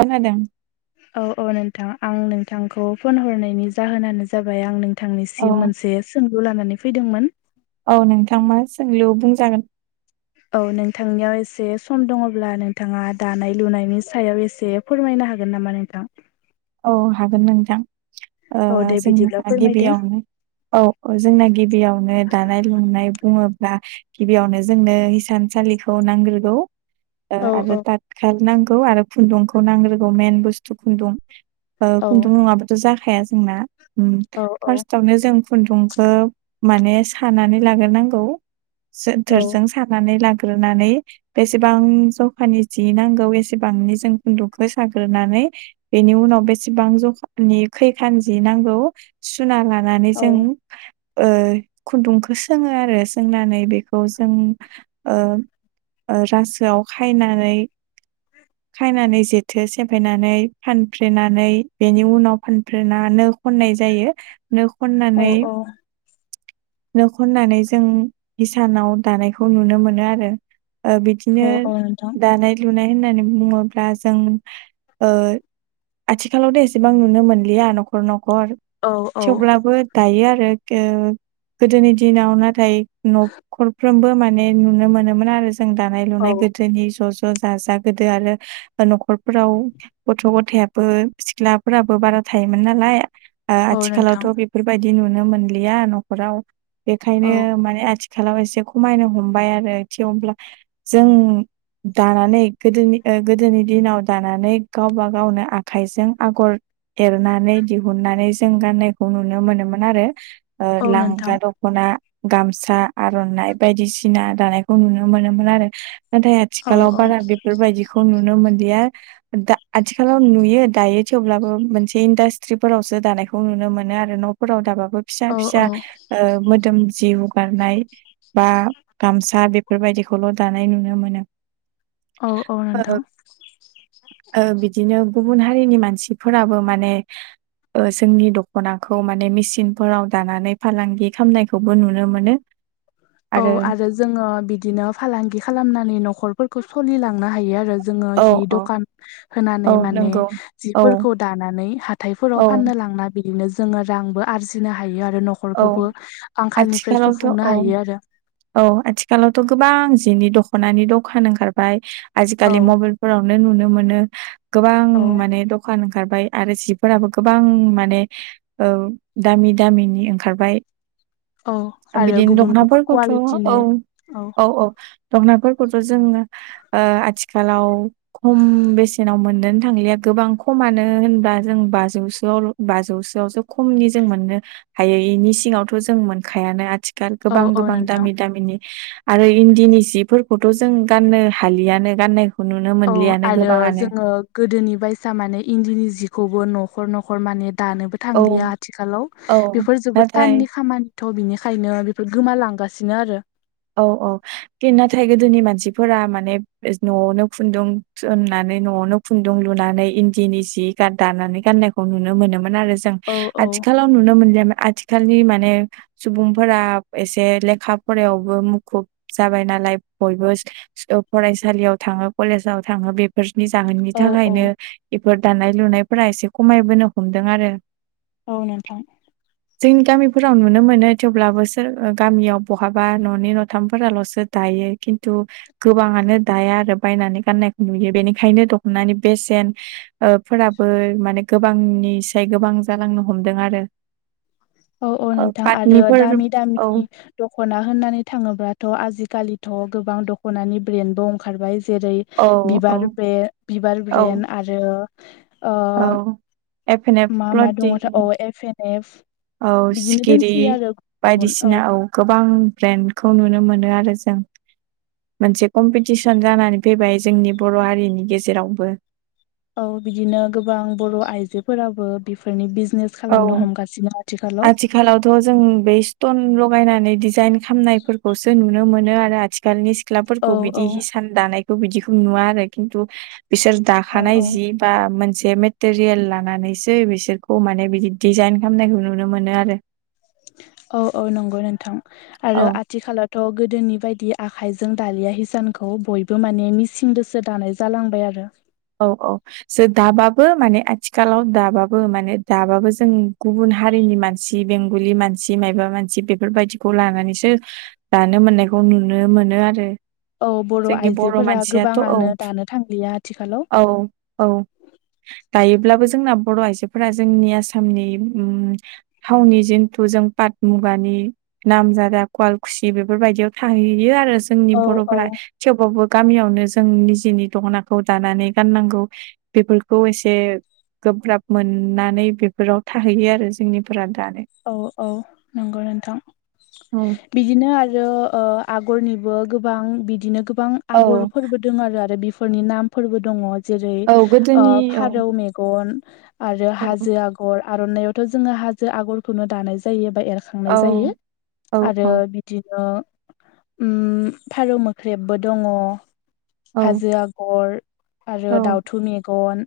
अ नादों औ औ नोंथां आं नोंथांखौ फन हरनायनि जाहोनानो जाबाय आं नों औ थांनिसिम मोनसे सोंलु लानानै फैदोंमोन। औ नोंथां मा सोंलु बुंजागोन औ नोंथांनियाव एसे सम दङ'ब्ला नोंथांङा दानाय-लुनायनि सायाव एसे फोरमायनो हागोन नामा नोंथां? औ हागोन नोंथां ओ औ दे बिदिब्ला जोंहा फोरमायदो गिबियावनो औ अ जोंना गिबियावनो दानाय-लुनाय बुंङोब्ला गिबियावनो जोंनो हिसानसालिखौ नांग्रोगौ ओ औ औ आरो ताथखाल नांगौ आरो खुन्दुंखौ नांग्रोगौ मेन बुस्थु खुन्दुं ओ औ खुन्दुं नङाबाथ' जाखाया जोंना उम औ औ फार्सटावनो जों खुनदुंखो माने सानानै लाग्रोनांगौ औ जोनथोरजों सानानै लाग्रोनानै बेसेबां जखानि जि नांगौ एसेबांनि जों खुन्दुखो साग्रोनानै बेनि उनाव बेसेबां जखानि खैखान जि नांगौ सुना लानानै औ जों ओ खुन्दुंखौ सोङो आरो सोंनानै बेखौ जों ओ ओ रासोआव खायनानै खायनानै जेथो सेमफायनानै फानफ्रेना नै बेनि उनाव फानफ्रेना नो खनाय जायो नो औ खननानै औ नो खननानै जों हिसानाव दानायखौ नुनो मोनो आरो ओ बिदिनो औ औ नोंथां दानाय लुनाय होननानै बुङोब्ला जों ओ आथिखालावथ' एसेबां नुनो मोनलिया नखर नखर औ औ थेवब्लाबो दायो आरो [unintelligible] गोदोनि दिनाव नाथाय नखरफ्रोमबो माने नुनो मोनोमोन आरो जों दानाय औ लुनाय बे गोदोनि ज' ज' जाजा गोदो आरो ओ नखरफोराव गथ' गथाया बो सिख्लाफोराबो बारा थायोमोन नालाय ओ औ नोंथां आथिखालावथ' बे बेफोरबायदि नुनो मोनलिया नखराव औ बेखायनो माने आथि खालाव एसे खमायनो हमबाय आरो थेवब्ला जों दानानै गोदोनि ओ गोदोनि दिनाव दानानै गावबा गावनो आ खाइजों आगर एरनानै दिहुननानै जों गाननायखौ नुनो मोनोमोन आरो। ओ औ नोंथां लांगा द ख'ना गामसा आर'नाइ बायदिसिना दानायखौ नुनो मोनोमोन आरो। नाथाय औ आथिखालाव औ बारा बेफोरबायदिखौ नुनो मोनलिया दा आथिखालाव नु यो दायो थेवब्लाबो मोनसे इडास्ट्रिफोरावसो दानायखौ नुनो मोनो आरो नफोराव दाबाबो फिसा औ फिसा औ ओ मोदोम जि हुगारनाय बा गामसा बेफोरबायदिखौल' दानाय नुनो मोनो औ औ ओ नोंथां बिदिनो गुबुन हारिनि मानसिफोराबो माने ओ जोंनि दख'नाखौ माने मेसिनफोराव दानानै फालांगि खामनायखौबो नुनो मोनो। [inaudible] औ आरो जोङो बिदिनो फालांगि खालामनानै नखरफोरखौ सलिलांनो हायो आरो जोङो औ हि औ दखान औ होनानै माने नंगौ औ जिफोरखौ दानानै औ हाथायफोराव फाननो लांना बिदिनो जोङो रांबो आरजिनो हायो आरो औ नखरखौबो आंखालनिफ्राय आथिखालावथ' औ सुफुंनो हायो आरो। औ आथिखालावथ' गोबां जिनि दख'नानि दखान ओंखारबाय आजिखालि औ मबेल फोरावनो नुनो मोनो गोबां औ माने दखान ओंखारबाय आरो जिफोराबो गोबां माने ओ दामि दामिनि ओंखारबाय औ आरो बिदिनो गुबुन गुबुन [unintelligible] औ कुवालिटिनि औ औ दखनाफोरखौथ' जोंनो ओ आथिखालाव खम बेसेनाव मोननोनो थांलिया गोबां खमानो होनबा जों बाजौसोआव बाजौसोआवसो खमनि जों मोननो हायो इनि सिङावथ' जों मोनखायानो आथि [unintelligible] औ गोबां औ गोबां नोंथां दामि दामिनि आरो इन्दिनि सिफोरखौथ' जों गाननो हालियानो गाननाय खौ नुनो औ मोनलियानो आरो गोबाङानो जोङो गोदोनि बायसा माने इन्दिनि जिखौबो नखर नखर माने दानोबो औ थांलिया आथिखालाव औ बेफोर जोबोद नाथाय टाननि खामानि थ' बिनिखायनो बेफोर गोमालांगासिनो आरो। औ औ कि नाथाय गोदोनि मानसिफोरा माने न'आवनो खुन्दुं थुननानै न'आवनो खुन्दुं लुनानै इन्दिनि जि दानानै गान्नायखौ नुनो मोनोमोन आरो जों औ आथिख औ आथिखालाव नुनो मोनगोन आथिखालनि माने सुबुंफोरा एसे लेखा फरायाव। ब मुखुब जाबाय नालाय बयबो ओ फरायसालियाव थांङो कलेजाव थांङो बे बेफोरनि जाहोननि औ औ थाखायनो बेफोर दानाय लुनायफोरा एसे खमायबोनो हमदों आरो औ नोंथां। जोंनि गामिफोराव नुनो मोनो थेवब्लाबो सोर गामियाव बहाबा न'। न'नै नथामफोराल'सो दायो खिन्थु। गोबांङानो दाया आरो बायनानै गाननायखौ नुयो बेनिखायनो दख'नानि बेसेन। ओ फोराबो माने गोबांनिसाय गोबां जालांनो हमदों आरो औ औ ओ नोंथां आरो पाटनिफोर दामि औ दामिनि। दख'ना होननानै थाङोब्लाथ' आजिखालिथ' गोबां दख'नानि ब्रेन्डबो ओंखारबाय। जेरै औ - औ बिबार ब्रे बिबार औ ब्रेन आरो ओ एफेनेब प्ल'तिं एफे नेक औ सिखिरि बायदिसिना औ गोबां ब्रेन्डखौ नुनो मोनो आरो जों मोनसे कम्पिटिसन जानानै फैबाय जोंनि बर' हारिनि गेजेरावबो औ बिदिनो गोबां बर' आइजोफोराबो बेफोरनि बिजनेस औ खालामनो हमगासिनो आथिखालाव आथिखालावथ' जों बे स्ट'न लगायनानै डिजाइन खामनायफोरखौसो नुनो मोनो आरो आथिखाल औ सिख्लाफोरखौ औ बिदि हिसान दानायखौ बिदिखौ नुवा आरो खिन्थु बिसोर औ दाखानाय औ जि बा मोनसे मेटेरियेल लानानैसो बिसोरखौ माने बि दिजाइन खालामनायखौ नुनो मोनो आरो औ औ नंगौ नोंथां औ आरो आथिखालाव थ' गोदोनि बायदि आखाइजों दालिया हिसानखौ बयबो माने मिसिंजोंसो दानाय जालांबाय आरो औ औ जो दाबाबो माने आथिखालाव दाबाबो माने दाबाबो जों गुबुन हारिनि मानसि मानसि बेंगलि मानसि मायबा मानसि बेफोरबायदिखौ लानानैसो दानो मोननायखौ नुनो मोनो आरो औ बर' जोंनि आइजोफोरा मानसियाथ' औ गोबांङानो दानो थांलिया आथिखालाव औ औ दायोब्लाबो जोंना बर' आइजोफोरा जोंनि आसामनि उनाव थावनि जिन्थु जों पाट मुगानि नामजादा कुवालकुसि बेफोरबायदियाव थाहैयो आरो जोंनि औ औ बर'फोरा थेवबाबबो गामियावनो जों निजेनि दखनाखौ दानानै गाननांगौ बेफोरखौ एसे गोब्राब मोननानै बेफोराव थाहैयो आरो जोंनिफोरा दानो औ औ नंगौ नोंथां औ बिदिनो आरो आगरनिबो गोबां बिदिनो गोबां आगरफोरबो आरो बेफोरनि नामफोरबो दङ जेरै औ गोदोनि औ फारौ मेगन गन आरो औ हाजो आगर आर'नाइावथ' जोंङो हाजो आगरखौनो दानाय जायोबा एर संनाय औ जायो औ आरो बिदिनो फारौ मोख्रेबबो दङ औ हाजो आगर आरो औ दाउथु मेगन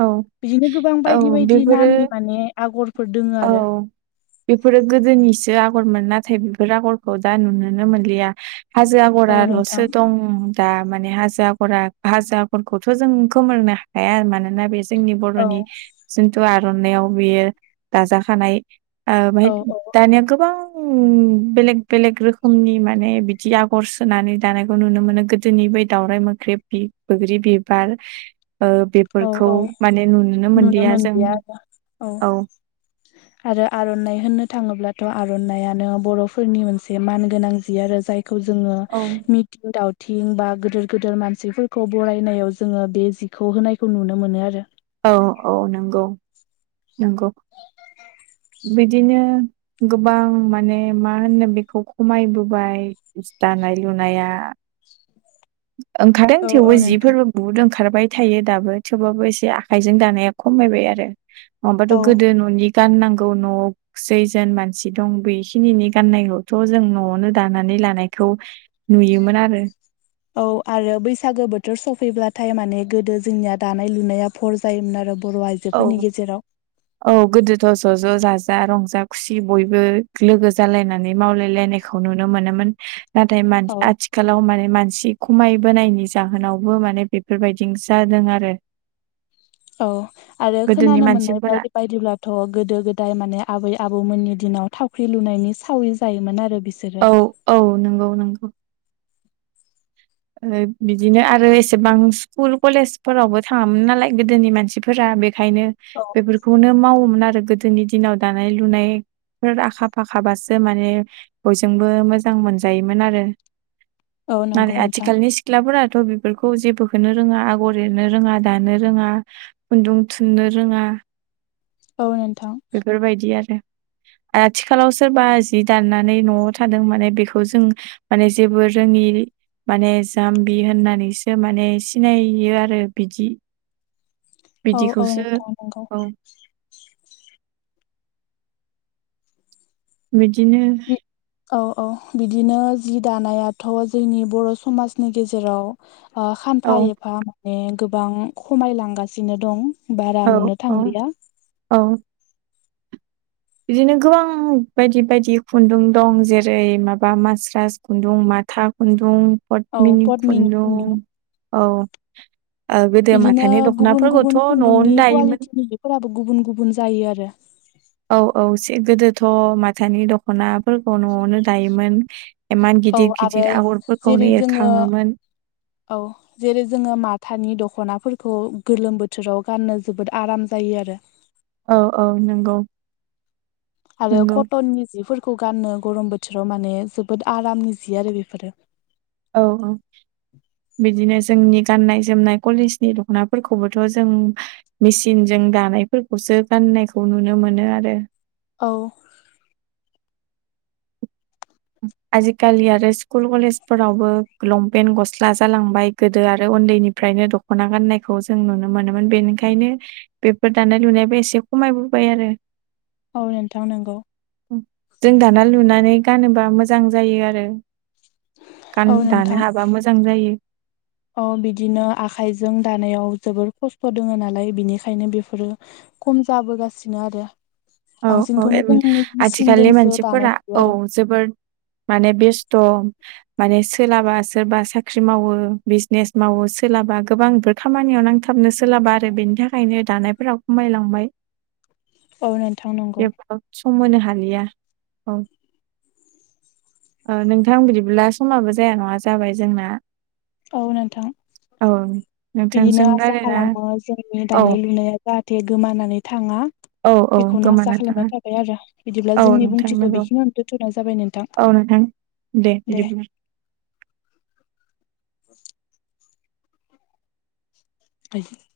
औ बिदिनो गोबां औ बायदि बायदि बेफोरो नामनि माने आगरफोर दोङो औ आरो बेफोरो गोदोनिसो आगरमोन नाथाय बेफोर आगरखौ दा नुनोनो मोनलिया हाजो औ नोंथां आगराल'सो दं दा माने हाजरा हाजारखौथ' जों खोमोरनो हाया मानोना बे जोंनि औ बर'नि जिन्थु आर'नायाव बेयो दाजाखानाय बेाय औ औ दानिया गोबां बेलेग बेलेग रोखोमनि माने बिदि आगर होनानै दानायखौ नुनो मोनो गोदोनि बै दाउरराय मोख्रेब बि बैग्रि बिबार ओ औ बेफोरखौ औ माने नुनो मोनलिया जों औ [inaudible] आरो आरनाइ होननो थाङोब्लाथ आरनायानो बर'फोरनि मोनसे मान गोनां जि आरो जाय खौ जोङो औ मि थिं दावथिं बा गोदोर गोदोर मानसिफोरखौ बरायनायाव जोङो बे जिखौ होनाय खौ नुनो मोनो आरो औ औ नंगौ नंगौ बिदिनो गोबां माने मा होनो बेखौ खमायबोबाय दानाय लुनाया ओंखारदों औ औ थेवबो नोंथां। जिफोरबो बहुद ओंखारबाय थायो दाबो थेवबाबो एसे आखाइजों दानाया खमायबाय आरो नङाबाथ गोदो न'नि गाननांगौ न'आव जैजोन मानसि दं बेखिनि गाननायखौथ जों न'आवनो दानानै लानायखौ नुयोमोन आरो औ आरो बैसागो बोथोर सफैब्लाथाय माने गोदो जोंनिया दानाय लुनाया भर जायोमोन आरो बर' आइजो औ औ गोदोथ' ज' ज' जाजा रंजा खुसि बयबो लोगो जालायनानै मावलायलायनाय खौ नुनो मोनोमोन नाथाय मान‌ औ आथि खालाव माने मानसि खमायबोनायनि जाहोनावबो माने बेफोरबायदि जादों आरो औ आरो गोदोनि खोनानो मोननाय मानसिफोरा बायदि बायदिब्ला थ गोदो गोदाय माने आबै आबौमोननि दिनाव थावख्रि लुनायनि सावरि जायोमोन आरो बिसोर औ औ नंगौ नंगौ बिदिनो आरो एसेबां स्कुल कलेजफोरावबो थाङामोन नालाय गोदोनि मानसि फोरा बेखायनो औ बेफोरखौनो मावोमोन आरो गोदोनि दिनाव दानाय लुनाय बिफोर आखा फाखाबासो माने बयजोंबो मोजां मोनजायोमोन आरो औ नंगौ नाथाय नोंथां। आथिखालनि सिथ्लाफोराथ बेफोरखौ जेबोखोनो रोङा आगर एरनो रोङा दानो रोङा खुन्दुं थुननो रोङा औ नोंथां बेफोरबायदि आरो आथिखालाव सोरबा जि दाना नै न'आव थादों माने बेखौ जों माने जेबो रोङि माने जाम्बि होननानैसो माने सिनायो आरो बिदि औ औ बिदिखौसो नोंथां नंगौ औ बिदिनो बि औ औ बिदिनो जि दानायाथ जोंनि बर' समाजनि गेजेराव औ खानफा एफा माने गोबां खमायलांगासिनो दं बारा औ नुनो औ थांलिया औ बिदिनो गोबां बायदि बायदि खुन्दुं दं जेरै माबा मास्रास खुन्दुं माथा खुन्दुं पदमिनि खुन्दुं औ गोदो बिदिनो माथानि दखनाफोरखौथ न'वावनो दायोमोन फोराबो गुबुन गुबुन जायो आरो औ औ एसे गोदोथ माथानि द खनाफोरखौ न'आवनो दायोमोन इमान औ गिदिर आरो गिदिर जेरै आगरफोरखौनो जोङो एरखाङोमोन औ जेरै जोङो माथानि दख'नाफोरखौ गोलोम बोथोराव गाननो जोबोद आराम जायो आरो औ औ नंगौ आरो नंगौ कटननि जिफोरखौ गाननो गरम बोथोराव माने जोबोद आरामनि जि आरो बेफोरो औ ओं बिदिनो जोंनि गाननाय जोमनाय कलेजनि दखनाफोरखौबोथ जों मेसिनजों दानायफोरखौसो गाननायखौ नुनो मोनो आरो औ आजिखालि आरो स्कुल कलेसफोरावबो लंपेन गस्ला जालांबाय गोदो आरो उन्दैनिफ्रायनो दख'ना गाननायखौ जों नुनो मोनोमोन बेनिखायनो बेफोर दानाय लुनायाबो एसे खमायबोबाय आरो औ नोंथां नोंगौ जों दाना लुनानै गानोबा मोजां जायो आरो गान औ दानो नोंथां हाबा मोजां [inaudible] औ बिदिनो आखाइजों दानायाव जोबोर खस्थ' दोङ नालाय बिनिखायनो बिफोरो खम जाबोगासिनो आरो औ औ बांसिनखौनो जों आथिखालनि मेचिनजोंसो दानाय मानसिफोरा नुयो औ आरो जोबोर माने बेस्थ' माने सोलाबा सोरबा साख्रि मावो बिजनेस मावो सोलाबा गोबां खामानियाव नांथाबनो सोलाबा आरो बेनि थाखायनो दानायफोराव खमायलांबाय औ नोंथां नं [unintelligible] सम होनो हालिया औ ओ नोंथां बिदिब्ला समाबो जाया नङा जाबाय जोंना औ नोंथां औ बिदिनो नोंथांजों आसा रायलायना खालामो जोंनि औ दानाय लुनाया जाहाथे गोमानानै थाङा औ औ बेखौनो आसा गोमाना थाङा खालामनाय थाबाय आरो बिदिब्ला औ जोंनि नोंथां बुंथिखौ नंगौ बिखिनियाव दोनथ'नाय जाबाय नोंथां औ नोंथां दे बिदिब्ला [unintelligible] [unintelligible]